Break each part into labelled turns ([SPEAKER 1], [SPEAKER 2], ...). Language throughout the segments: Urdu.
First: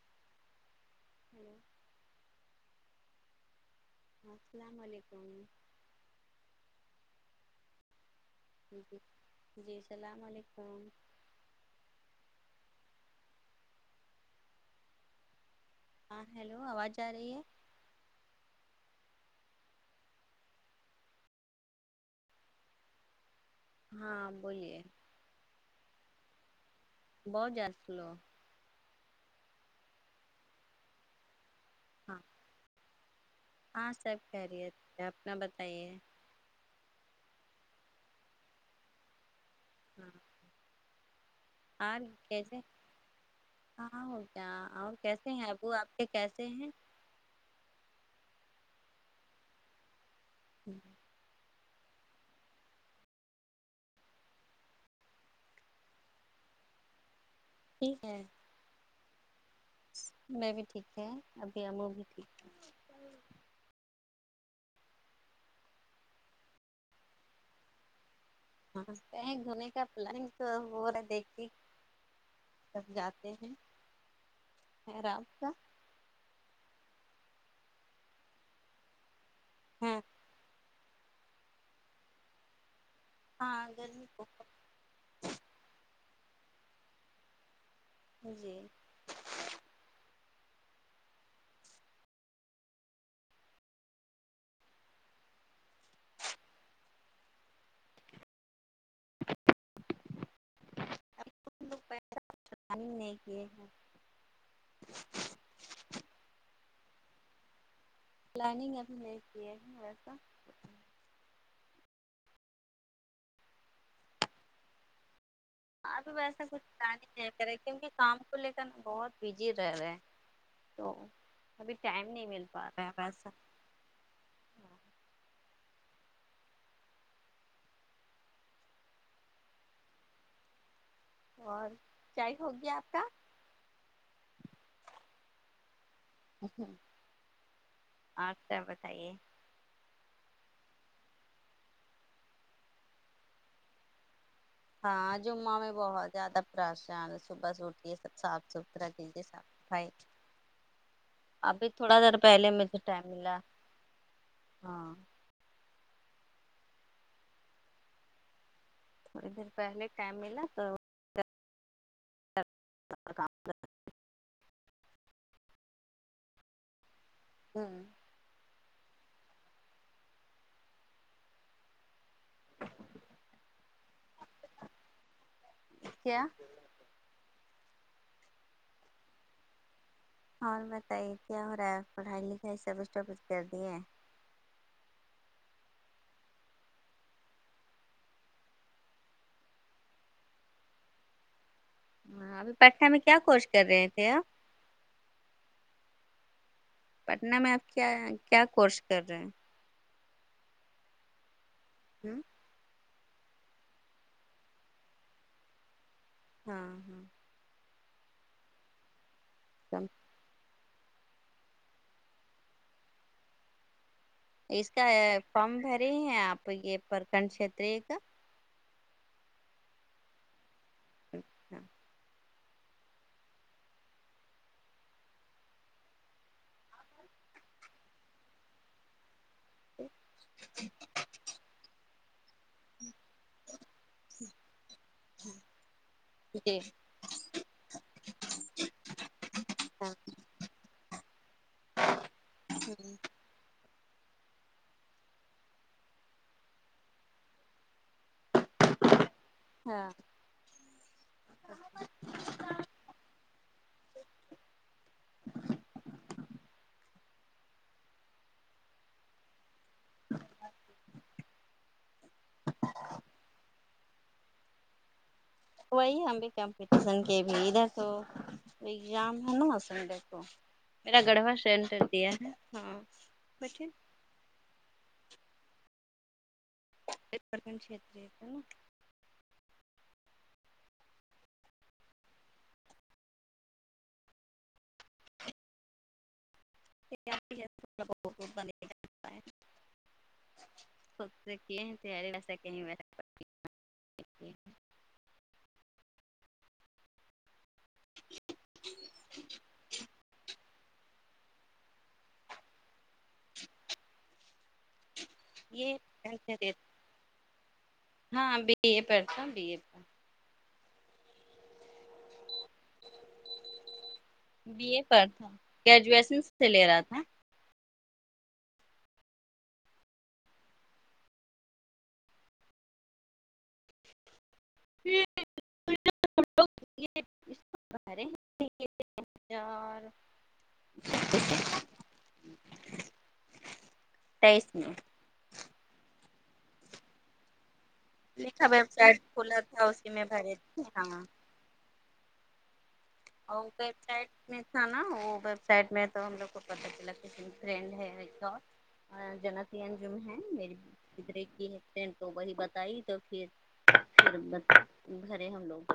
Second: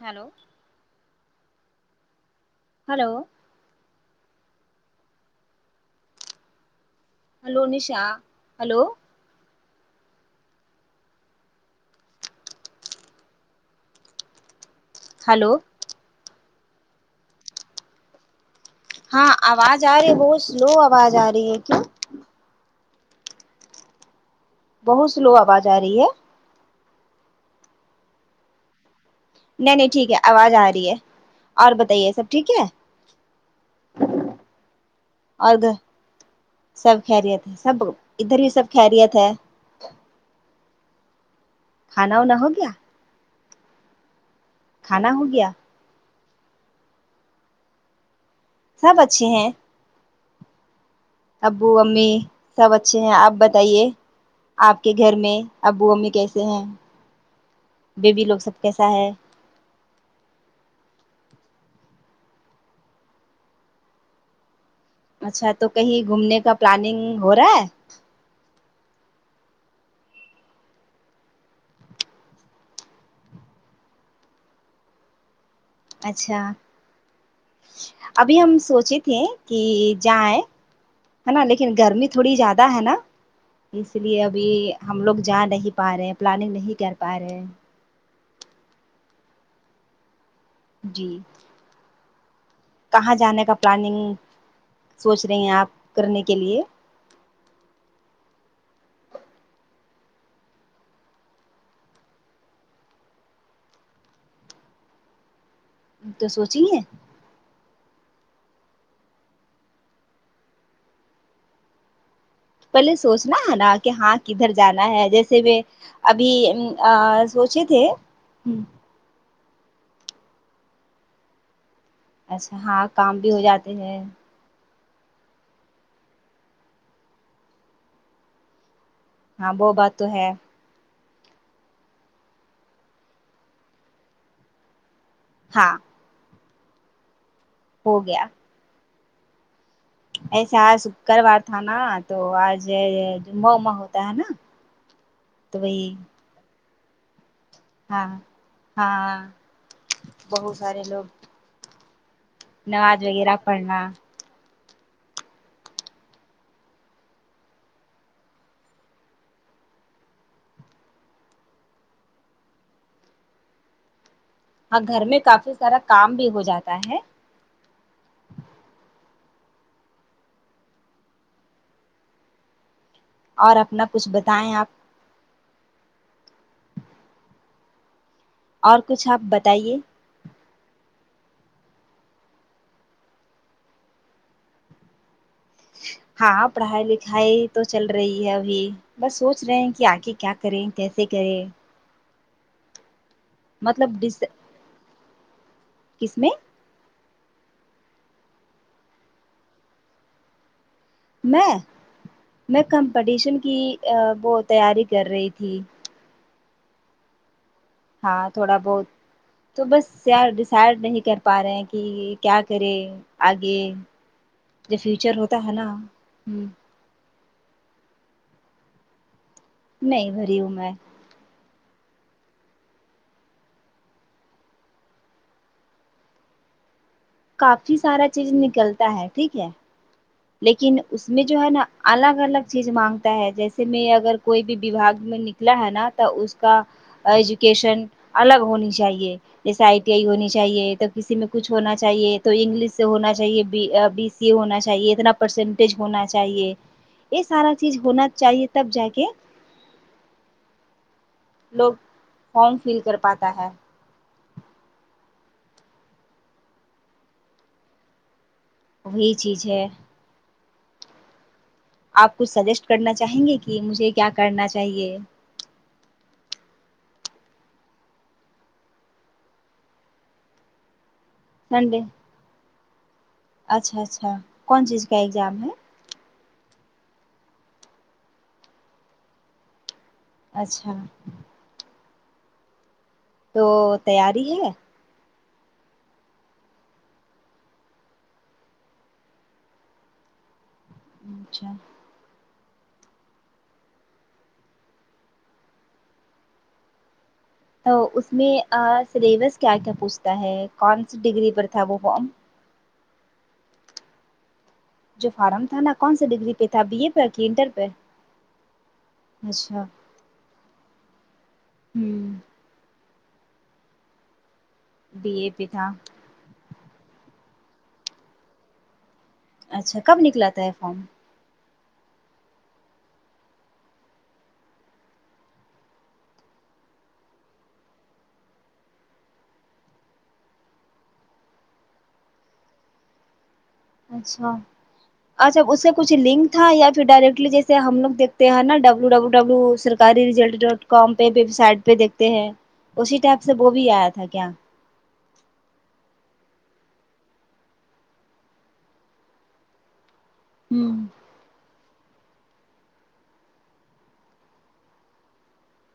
[SPEAKER 1] ہیلو
[SPEAKER 2] ہوں
[SPEAKER 1] ہلو
[SPEAKER 2] اسلام علیکم
[SPEAKER 1] ہلو نشا
[SPEAKER 2] جی
[SPEAKER 1] ہلو
[SPEAKER 2] جی جی اسلام علیکم
[SPEAKER 1] ہلو
[SPEAKER 2] ہیلو آواز آرہی ہے
[SPEAKER 1] ہاں آواز آ رہی ہے بہت سلو آواز آ رہی ہے کیوں
[SPEAKER 2] ہاں بولیے
[SPEAKER 1] بہت سلو آواز آ رہی ہے
[SPEAKER 2] بہت زیادہ سلو
[SPEAKER 1] نہیں نہیں ٹھیک ہے آواز آ رہی ہے اور بتائیے
[SPEAKER 2] ہاں
[SPEAKER 1] سب ٹھیک ہے
[SPEAKER 2] ہاں سب خیریت ہے اپنا
[SPEAKER 1] اور
[SPEAKER 2] بتائیے
[SPEAKER 1] سب خیریت ہے سب ادھر ہی سب خیریت ہے
[SPEAKER 2] اور
[SPEAKER 1] کھانا وانا ہو
[SPEAKER 2] کیسے
[SPEAKER 1] گیا
[SPEAKER 2] کہاں ہے کیا اور
[SPEAKER 1] کھانا
[SPEAKER 2] کیسے
[SPEAKER 1] ہو گیا
[SPEAKER 2] ہیں ابو آپ کے کیسے ہیں
[SPEAKER 1] سب اچھے ہیں
[SPEAKER 2] ہوں
[SPEAKER 1] ابو امی سب اچھے ہیں آپ بتائیے آپ کے گھر میں ابو امی کیسے ہیں
[SPEAKER 2] ٹھیک ہے
[SPEAKER 1] بیبی لوگ سب کیسا ہے
[SPEAKER 2] میں بھی ٹھیک ہے ابو امی بھی ٹھیک ہے
[SPEAKER 1] اچھا تو کہیں گھومنے کا پلاننگ ہو رہا ہے
[SPEAKER 2] ہا بستہ ہے گھومنے کا پلانگ تو ہو رہا دیکھیے تب جاتے ہیں ہے رات کا
[SPEAKER 1] اچھا ابھی ہم سوچے تھے کہ
[SPEAKER 2] ہاں
[SPEAKER 1] جائے ہے نا لیکن گرمی تھوڑی زیادہ ہے نا
[SPEAKER 2] ہاں
[SPEAKER 1] اس
[SPEAKER 2] گرمی
[SPEAKER 1] لیے
[SPEAKER 2] بہت
[SPEAKER 1] ابھی ہم لوگ جا نہیں پا رہے پلاننگ نہیں کر پا رہے ہیں
[SPEAKER 2] ہاں جی
[SPEAKER 1] جی کہاں جانے کا پلاننگ سوچ رہی ہیں آپ کرنے کے لیے
[SPEAKER 2] پلاننگ نہیں کیے ہیں [inaudible]
[SPEAKER 1] تو سوچی ہے
[SPEAKER 2] پلاننگ ابھی نہیں کیے ویسا
[SPEAKER 1] پہلے سوچنا ہے نا کہ ہاں کدھر جانا ہے جیسے وھ
[SPEAKER 2] ابھی ویسا کچھ پلاننگ نہیں کرے
[SPEAKER 1] تھے
[SPEAKER 2] کیونکہ کام کو لے
[SPEAKER 1] ہوں،
[SPEAKER 2] کر بہت بزی رہ رہے تو ابھی ٹائم نہیں مل پا رہا ہے ویسا
[SPEAKER 1] ج ہیں ہاں وہ بات تو ہے
[SPEAKER 2] اور چائے ہوگیا آپ کا
[SPEAKER 1] ہاں
[SPEAKER 2] ای ہں
[SPEAKER 1] ہو گیا
[SPEAKER 2] اور کیا بتائیے
[SPEAKER 1] ایسے آج شکروار تھا نا تو آج جمعہ وما ہوتا ہے نا
[SPEAKER 2] ہاں جمعہ
[SPEAKER 1] تو
[SPEAKER 2] میں
[SPEAKER 1] وہی
[SPEAKER 2] بہت زیادہ پریشان صبح سے اٹھ یہ
[SPEAKER 1] ہاں
[SPEAKER 2] سب صاف ستھرا دیںے
[SPEAKER 1] ہاں
[SPEAKER 2] صفائی
[SPEAKER 1] بہت سارے لوگ
[SPEAKER 2] ابھی تھوڑا دیر پہلے میکو
[SPEAKER 1] نماز
[SPEAKER 2] ٹائم
[SPEAKER 1] وغیرہ
[SPEAKER 2] ملا
[SPEAKER 1] پڑھنا
[SPEAKER 2] ہاں تھوڑی دیر پہلے ٹائم ملا تو کا آپکا کام
[SPEAKER 1] ہاں گھر میں کافی سارا کام بھی ہو جاتا ہے
[SPEAKER 2] ہوں [inaudible]
[SPEAKER 1] اور اپنا کچھ بتائیں آپ
[SPEAKER 2] کیا
[SPEAKER 1] اور کچھ آپ بتائیے
[SPEAKER 2] اور بتائیے کیا ہو رہا ہے پڑھائی لکھائی سبچ کچھ کر دی ہے
[SPEAKER 1] ہاں پڑھائی لکھائی تو چل رہی ہے ابھی بس سوچ رہے ہیں کہ آگے کیا کریں کیسے کریں
[SPEAKER 2] ہاں ابھی پڑرھا میں کیا کچ
[SPEAKER 1] مطلب ڈ س ا کس میں
[SPEAKER 2] پٹنا میں آپ کیا کیا کورس کر رہے ہیں
[SPEAKER 1] میں
[SPEAKER 2] ہوں
[SPEAKER 1] میں کمپٹیشن کی وہ تیاری کر رہی تھی
[SPEAKER 2] ہاں ہاں
[SPEAKER 1] ہاں تھوڑا بہت تو بس
[SPEAKER 2] سم-
[SPEAKER 1] کیا ڈیسائڈ نہیں کر پا رہے ہیں کہ کیا کرے آگے
[SPEAKER 2] اس
[SPEAKER 1] جو
[SPEAKER 2] کا
[SPEAKER 1] فیوچر ہوتا ہے
[SPEAKER 2] فم
[SPEAKER 1] نا
[SPEAKER 2] بھرے ہیں
[SPEAKER 1] ہ
[SPEAKER 2] آپ یہ پرکنڈ کھیتر کا
[SPEAKER 1] نہیں بھری ہوں میں
[SPEAKER 2] اچھا
[SPEAKER 1] کافی سارا چیز نکلتا ہے ٹھیک ہے
[SPEAKER 2] [unintelligible]
[SPEAKER 1] لیکن اس میں جو ہے نا الگ الگ چیز مانگتا ہے جیسے میں اگر کوئی بھی وھاگ میں نکلا ہے نا تو اس
[SPEAKER 2] جی
[SPEAKER 1] کا ایجوکیشن الگ ہونی چاہیے جیسے آئی ٹی
[SPEAKER 2] ہاں
[SPEAKER 1] آئی ہونی چاہیے تب کسی میں کچھ ہونا چاہیے تو انگلش سے ہونا چاہیے بی ا بی سی اے ہونا چاہیے اتنا پرسینٹیج ہونا چاہیے یہ سارا چیز ہونا چاہیے تب جا کے
[SPEAKER 2] ہاں
[SPEAKER 1] لوگ فارم فیل کر پاتا ہے وہی چیز ہے آپ کچھ سجیسٹ کرنا چاہیں گے کہ مجھے کیا کرنا چاہیے
[SPEAKER 2] وہی ہم بھی کمپٹیشن کے بھی ادھر تو ایگزام نہ سنڈے کو میرا گڑھوا
[SPEAKER 1] سنڈے
[SPEAKER 2] سینٹر دیا ہے ہاں بیٹھے
[SPEAKER 1] اچھا اچھا کون چیز کا ایگزام ہے
[SPEAKER 2] [unintelligible]
[SPEAKER 1] اچھا تو تیاری ہے
[SPEAKER 2] [inaudible] سوچتے
[SPEAKER 1] اچھا
[SPEAKER 2] کہ [unintelligible] تیاری ایسا کہیں
[SPEAKER 1] تو اس میں ا سلیبس کیا کیا پوچھتا ہے کون سی ڈگری پر تھا وہ فارم جو فارم تھا نا کون سا ڈگری پہ
[SPEAKER 2] یہ
[SPEAKER 1] تھا بی اے پہ کہ انٹر پہ
[SPEAKER 2] ہاں بی اے پر تھا بی اے
[SPEAKER 1] اچھا
[SPEAKER 2] پر
[SPEAKER 1] ہوں
[SPEAKER 2] بی اے پر تھا گریجویشن سے لے رہا تھا
[SPEAKER 1] اچھا کب نکلاتا ہے فارم
[SPEAKER 2] [inaudible] [inaudible]
[SPEAKER 1] اچھا
[SPEAKER 2] تیئیس میں
[SPEAKER 1] اچھا اس سے کچھ لنک تھا یا پھر ڈائریکٹلی جیسے ہم لوگ دیکھتے ہیں
[SPEAKER 2] لکھا
[SPEAKER 1] نا
[SPEAKER 2] web
[SPEAKER 1] W
[SPEAKER 2] site
[SPEAKER 1] W W
[SPEAKER 2] کھلا تھا اسی میں
[SPEAKER 1] سرکاری
[SPEAKER 2] بھرے
[SPEAKER 1] ریزلٹ
[SPEAKER 2] تھے
[SPEAKER 1] ڈاٹ کام
[SPEAKER 2] ہاں
[SPEAKER 1] پہ ویب سائٹ پہ دیکھتے ہیں اسی ٹائپ سے وہ بھی آیا تھا کیا
[SPEAKER 2] ہے نا وہ ویب سائٹ میں تو ہم لوگ کو پتا چلا کہ فرینڈ ہے ایسا جنتین انجم ہے میری
[SPEAKER 1] ہوں
[SPEAKER 2] [unintelligible] پدرے کی تو وہی بتائی تو پھر پھر گھرے ہم لوگ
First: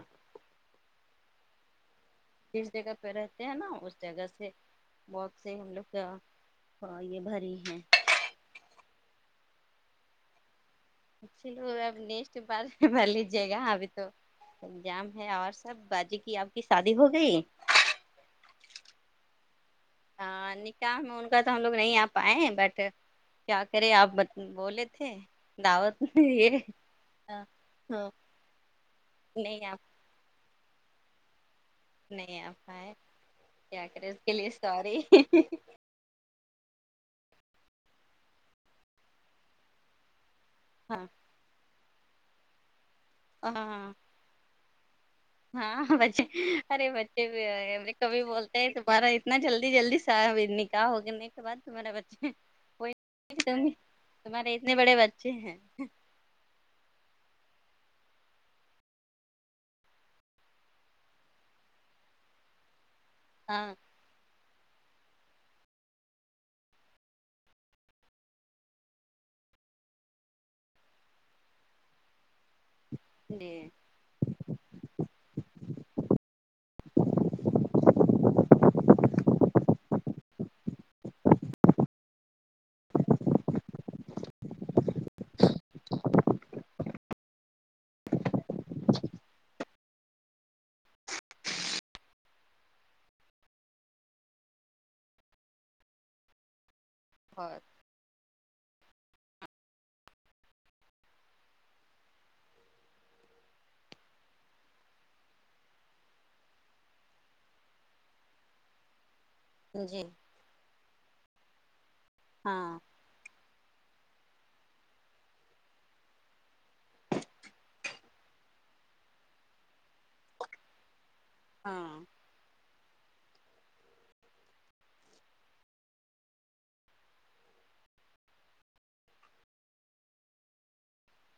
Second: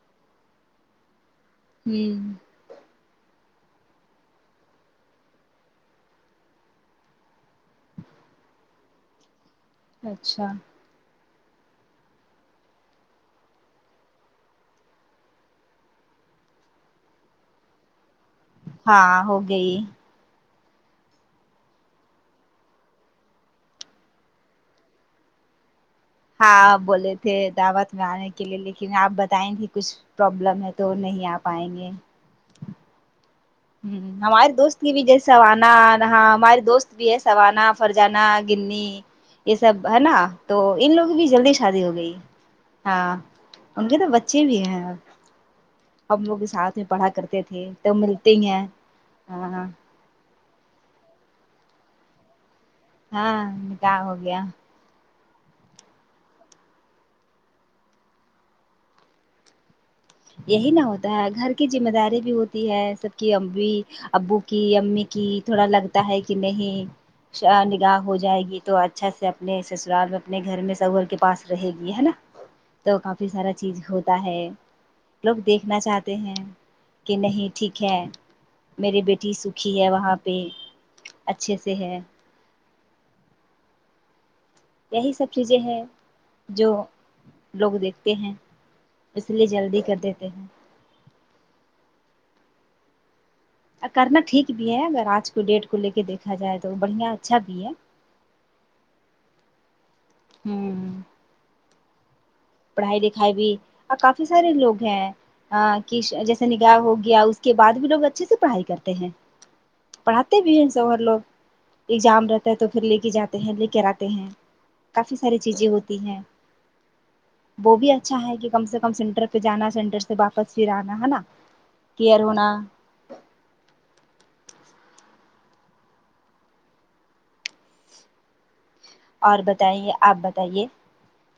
[SPEAKER 1] ہمم
[SPEAKER 2] جس جگہ پہ رہتے ہیں نا اس جگہ سے بہت سے ہم لوگ کا ہاں یہ بھری ہے
[SPEAKER 1] اچھا
[SPEAKER 2] چلو اب نیکسٹ بار ب لیجیے گا ابھی تو انجام ہے اور سب باجی کی آپ کی شادی ہو گئی
[SPEAKER 1] ہاں ہو گئی
[SPEAKER 2] ہاں نکاح میں ان کا تو ہم لوگ نہیں آ پائے ہیں بٹ کیا کرے آپ مت بولے تھے دعوت میں
[SPEAKER 1] ہاں
[SPEAKER 2] یہ
[SPEAKER 1] آپ بولے تھے
[SPEAKER 2] ہاں
[SPEAKER 1] دعوت میں آنے کے لیے لیکن آپ بتائیں تھے
[SPEAKER 2] نہیں آپ
[SPEAKER 1] کچھ پرابلم ہے تو نہیں آ پائیں گے
[SPEAKER 2] نہیں آ پائے کیا
[SPEAKER 1] ہوں
[SPEAKER 2] کرے اس کے لیے
[SPEAKER 1] ہماری دوست
[SPEAKER 2] سوری
[SPEAKER 1] ملی جیسا ہوا نا ہاں ہمارے دوست بھی ہے سوانا فرجانا گننی یہ سب ہے نا تو ان
[SPEAKER 2] ہاں
[SPEAKER 1] لوگوں کی جلدی شادی ہو گئی ہاں ان
[SPEAKER 2] ہاں
[SPEAKER 1] کے تو بچے بھی ہیں
[SPEAKER 2] ہاں بچے
[SPEAKER 1] ہم لوگ کے ساتھ میں
[SPEAKER 2] ارے
[SPEAKER 1] پڑھا
[SPEAKER 2] بچے بھی
[SPEAKER 1] کرتے تھے
[SPEAKER 2] ہوگئے
[SPEAKER 1] تو
[SPEAKER 2] کبھی
[SPEAKER 1] ملتے ہی
[SPEAKER 2] بولتے ہیں تمہارا اتنا
[SPEAKER 1] ہاں
[SPEAKER 2] جلدی جلدی صاحب نکاح ہونے کے بعد تمہارا بچے
[SPEAKER 1] ہاں
[SPEAKER 2] ت
[SPEAKER 1] نکاح ہو گیا
[SPEAKER 2] تمہارے اتنے بڑے بچے ہیں
[SPEAKER 1] یہی نہ ہوتا ہے گھر کی جمہ داری بھی ہوتی ہے سب کی اپنی
[SPEAKER 2] ہاں
[SPEAKER 1] ابو کی امی کی تھوڑا لگتا ہے کہ نہیں ش نکاح ہو جائے گی تو اچھا سے اپنے سسرال میں اپنے گھر میں شوہر کے پاس رہے گی ہے نا تو کافی سارا
[SPEAKER 2] جی
[SPEAKER 1] چیز ہوتا ہے لوگ دیکھنا چاہتے ہیں کہ نہیں ٹھیک ہے میری بیٹی سکھی ہے وہاں پہ اچھے سے ہے یہی سب چیزیں ہے جو لوگ دیکھتے ہیں اس لیے جلدی کر دیتے ہیں کرنا ٹھیک بھی ہے اگر آج کو ڈیٹ کو لے کے دی کھا جائے تو بڑھیا اچھا
[SPEAKER 2] اور
[SPEAKER 1] بھی ہے پڑھائی لکھائی بھی اور کافی سارے لوگ ہیں ہاں کہ ش جیسے نکاح ہو گیا اس کے بعد بھی لوگ اچھے سے پڑھائی کرتے ہیں
[SPEAKER 2] جی
[SPEAKER 1] کرتے بھی ہیں شوہر لوگ ایگزام رہتا ہے تو
[SPEAKER 2] ہاں
[SPEAKER 1] پھر لے کے جا تہہ لے کر آتے ہیں کافی ساری چیزیں ہوتی ہیں وہ بھی اچھا ہے کہ کم سے کم سینٹر پہ جانا سینٹر سے واپس پھر آنا ہے نا
[SPEAKER 2] ہاں
[SPEAKER 1] کیئر ہونا اور بتائیے آپ بتائیے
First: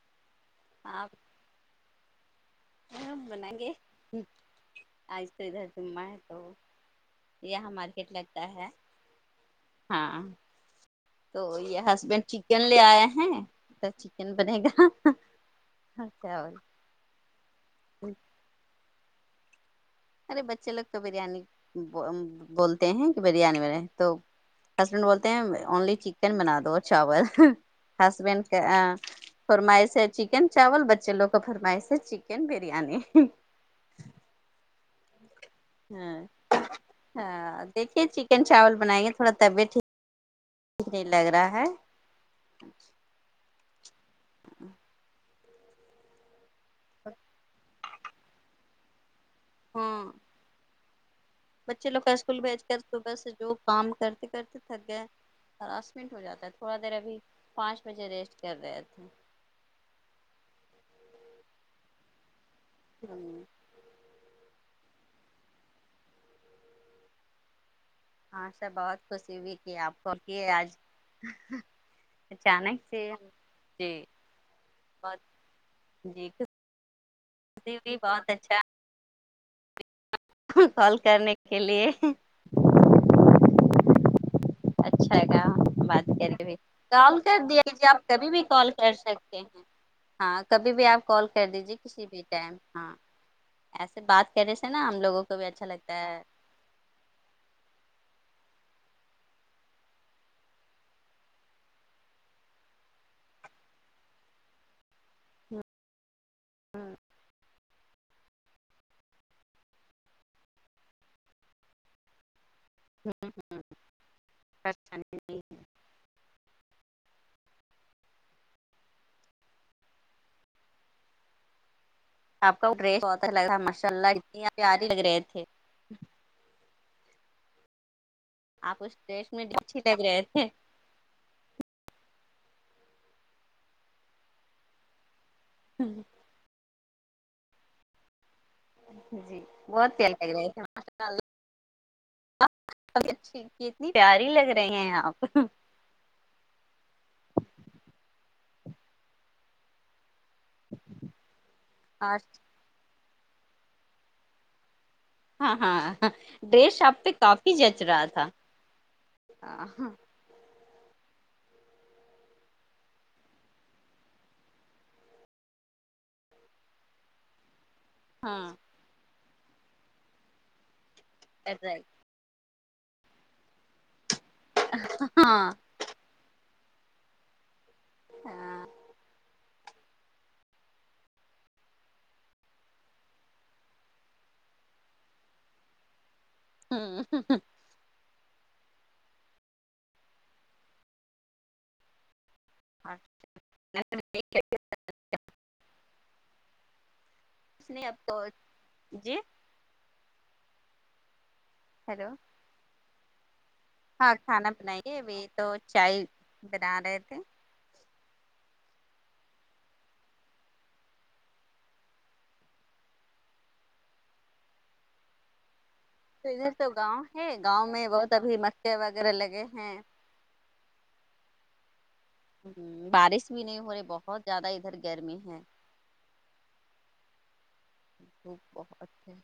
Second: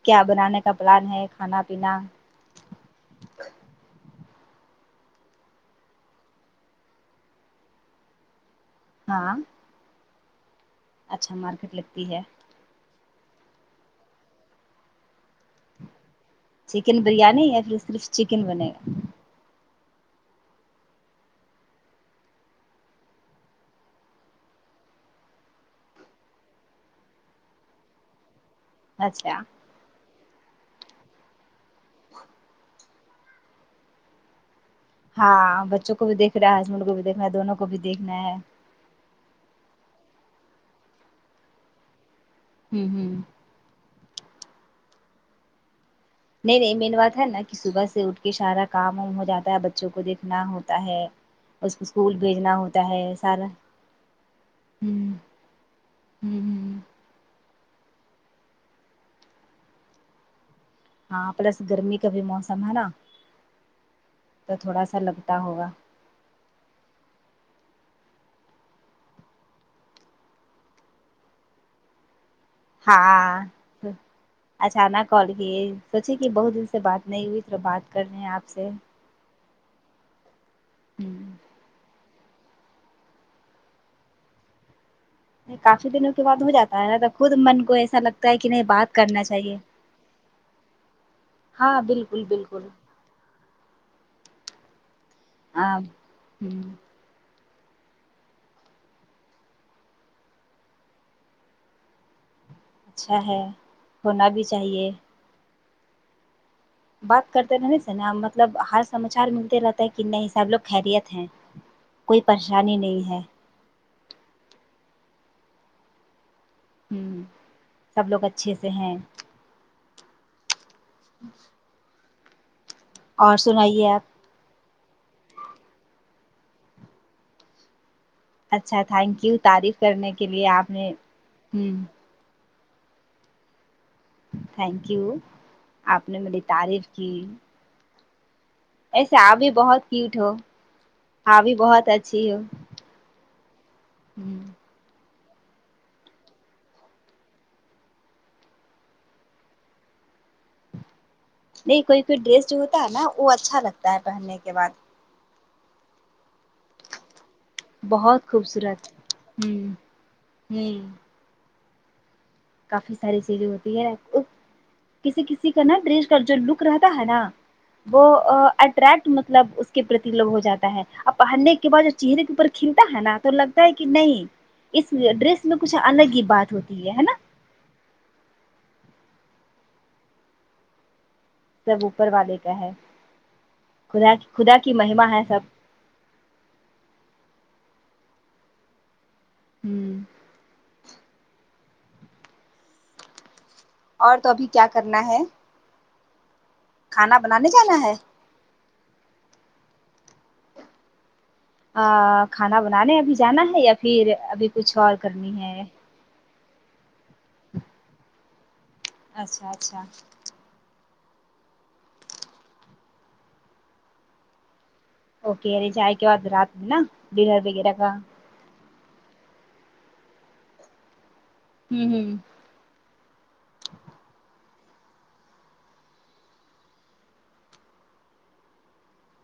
[SPEAKER 1] کیا بنانے کا پلان ہے کھانا پینا
[SPEAKER 2] ہاں ہم بنائنگے آج تو ادھر جمعہ ہے تو یہاں مارکیٹ لگتا ہے
[SPEAKER 1] ہاں
[SPEAKER 2] ہاں
[SPEAKER 1] اچھا
[SPEAKER 2] تو
[SPEAKER 1] مارکیٹ
[SPEAKER 2] یہ
[SPEAKER 1] لگتی ہے
[SPEAKER 2] ہسبینڈ چی کن لے آئے ہیں تو چکن بنے گا اور کیا
[SPEAKER 1] چکن بریانی یا پھر صرف چکن بنے گا
[SPEAKER 2] ارے بچے لوگ تو بریانی بو بولتے ہیں کہ بریانی بنے تو ہسبینڈ بولتے ہیں اونلی چکن بنا دو چاول ہ ہسبینڈ ا
[SPEAKER 1] گا اچھا
[SPEAKER 2] فرمائش ہے چکن چاول بچے لوگ کا فرمائش چکن بریانی
[SPEAKER 1] ہاں بچ
[SPEAKER 2] ہاں ہاں دیکھیے
[SPEAKER 1] دیکھنا ہے
[SPEAKER 2] چکن چاول بنائیں گے تھوڑا طبیعت ٹھی [unintelligible] لگ رہا ہے
[SPEAKER 1] ھمم ھمم نہیں نہیں مین بات ہے نا کہ صبح سے اٹھ کے شارا کام وام ہو جات تا بچوں کو
[SPEAKER 2] ہاں
[SPEAKER 1] دیکھنا ہوتا ہے اس کو
[SPEAKER 2] بچے لوگ کا اسکول
[SPEAKER 1] بھیجنا
[SPEAKER 2] بھیج کر
[SPEAKER 1] ہوتا ہے
[SPEAKER 2] صبح سے
[SPEAKER 1] سارا
[SPEAKER 2] جو کام کرتے کرتے تھک
[SPEAKER 1] ہ
[SPEAKER 2] گئے ہیں داس منٹ ہو
[SPEAKER 1] ہ
[SPEAKER 2] جاتا ہے تھوڑا
[SPEAKER 1] ہ
[SPEAKER 2] دیر ابھی پانچ بجے ریسٹ کر رہے تھے
[SPEAKER 1] ہاں پلس گرمی کا بھی موسم ہے نا
[SPEAKER 2] ہوں
[SPEAKER 1] تو تھوڑا سا لپٹا ہوگا
[SPEAKER 2] ہاں سا بہت خوشی ہوئی کی آپ کو کی آج [unintelligible]
[SPEAKER 1] ہاں
[SPEAKER 2] جی
[SPEAKER 1] اچانک
[SPEAKER 2] بہت
[SPEAKER 1] کال کیے سوچے کہ
[SPEAKER 2] جی
[SPEAKER 1] بہت دن سے بات نہیں ہوئی تو
[SPEAKER 2] خوشی
[SPEAKER 1] بات
[SPEAKER 2] ہوئی
[SPEAKER 1] کر رہے ہیں
[SPEAKER 2] بہت
[SPEAKER 1] آپ سے
[SPEAKER 2] خود کال
[SPEAKER 1] ہ
[SPEAKER 2] کرنے کے لیے اچھا گ
[SPEAKER 1] کافی
[SPEAKER 2] بات
[SPEAKER 1] دنوں کے بعد
[SPEAKER 2] کریں
[SPEAKER 1] ہو
[SPEAKER 2] بھی
[SPEAKER 1] جاتا ہے نا تو
[SPEAKER 2] کال
[SPEAKER 1] خود
[SPEAKER 2] کر
[SPEAKER 1] من کو
[SPEAKER 2] دیجئے
[SPEAKER 1] ایسا
[SPEAKER 2] آپ کبھی
[SPEAKER 1] لگتا ہے
[SPEAKER 2] بھی
[SPEAKER 1] کہ نہیں
[SPEAKER 2] کال کر
[SPEAKER 1] بات کرنا
[SPEAKER 2] سکتے
[SPEAKER 1] چاہیے
[SPEAKER 2] ہیں ہاں کبھی بھی آپ کال کر دیجیے
[SPEAKER 1] ہاں
[SPEAKER 2] کسی بھی
[SPEAKER 1] بالکل
[SPEAKER 2] ٹائم
[SPEAKER 1] بالکل
[SPEAKER 2] ہاں ایسے بات کر رے سے نا ہم لوگوں کو بھی اچھا لگتا ہے
[SPEAKER 1] ہوں اچھا ہے ہونا بھی چاہیے بات کرتے رہنے سے نا مطلب ہر سماچار ملتے رہتے ہے کہ سب لوگ خیریت ہیں کوئی پریشانی نہیں ہے
[SPEAKER 2] [inaudible]
[SPEAKER 1] ہوں سب لوگ اچھے سے ہیں [unintelligible]
[SPEAKER 2] آپ کا وہ ڈریس بہت اچھا
[SPEAKER 1] اور
[SPEAKER 2] لگ رہا ماشا
[SPEAKER 1] سنائیے
[SPEAKER 2] اللہ اتنی اپ پیاری لگ رہے تھے
[SPEAKER 1] اچھا
[SPEAKER 2] آپ اس
[SPEAKER 1] تھینک
[SPEAKER 2] ڈریس
[SPEAKER 1] یو
[SPEAKER 2] میں
[SPEAKER 1] تعریف
[SPEAKER 2] اچھی لگ
[SPEAKER 1] کرنے
[SPEAKER 2] رہے
[SPEAKER 1] کے لیے
[SPEAKER 2] تھے
[SPEAKER 1] آپ نے ہمم تھینک یو آپ نے میری تعریف کی ایسے آپ
[SPEAKER 2] جی
[SPEAKER 1] بھی
[SPEAKER 2] بہت پیاری
[SPEAKER 1] کیوٹ ہو
[SPEAKER 2] لگ رہے تھے ماشاء
[SPEAKER 1] آپ بھی بہت اچھی ہو
[SPEAKER 2] اللہ ب اتنی پیاری
[SPEAKER 1] ہوں
[SPEAKER 2] لگ رہی ہیں آپ
[SPEAKER 1] نہیں کوئی کوئی
[SPEAKER 2] اور
[SPEAKER 1] ڈریس جو ہوتا ہے نا وہ اچھا لگتا ہے پہننے کے بعد
[SPEAKER 2] ہاں ہاں ڈریس آپ پہ کافی جچ رہا تھا
[SPEAKER 1] بہت
[SPEAKER 2] ہاں
[SPEAKER 1] ہوں کافی ساری چیزیں ہوتی ہے کسی کسی کا نا دریش کا جو لک رہتا ہے نا وہ
[SPEAKER 2] ہاں ہاں
[SPEAKER 1] اٹریکٹ مطلب اس کے پرتی لوگ ہو جاتا ہے اب پہننے کے بعد چہرے کے اوپر کھلتا ہے نا تو لگتا ہے کہ نہیں اس ڈریس میں کچھ الگ ہی بات ہوتی ہے نا
[SPEAKER 2] ہاں
[SPEAKER 1] سب اوپر والے کا ہے خدا خدا کی مہما ہے سب
[SPEAKER 2] ہوں
[SPEAKER 1] ہوں
[SPEAKER 2] اچ
[SPEAKER 1] اور تو ابھی کیا کرنا ہے کھانا بنانے
[SPEAKER 2] کچھ
[SPEAKER 1] جانا
[SPEAKER 2] نہیں
[SPEAKER 1] ہے
[SPEAKER 2] آپ کو جی ہیلو
[SPEAKER 1] آ کھانا بنانے ابھی جانا ہے یا پھر
[SPEAKER 2] ہاں
[SPEAKER 1] ابھی
[SPEAKER 2] کھانا
[SPEAKER 1] کچھ اور
[SPEAKER 2] بنائیے ابھی
[SPEAKER 1] کرنی
[SPEAKER 2] تو
[SPEAKER 1] ہے
[SPEAKER 2] چائے بنا رہے تھے
[SPEAKER 1] اچھا اچھا اوکے ابی چا
[SPEAKER 2] تو ادھر تو گاؤں ہے گاؤں میں بہت ابھی مچیا وغیرہ لگے ہیں
[SPEAKER 1] ہوں ہوں
[SPEAKER 2] ہوں بارش بھی نہیں ہو رہی بہت زیادہ ادھر گرمی ہے دھوپ بہت ہے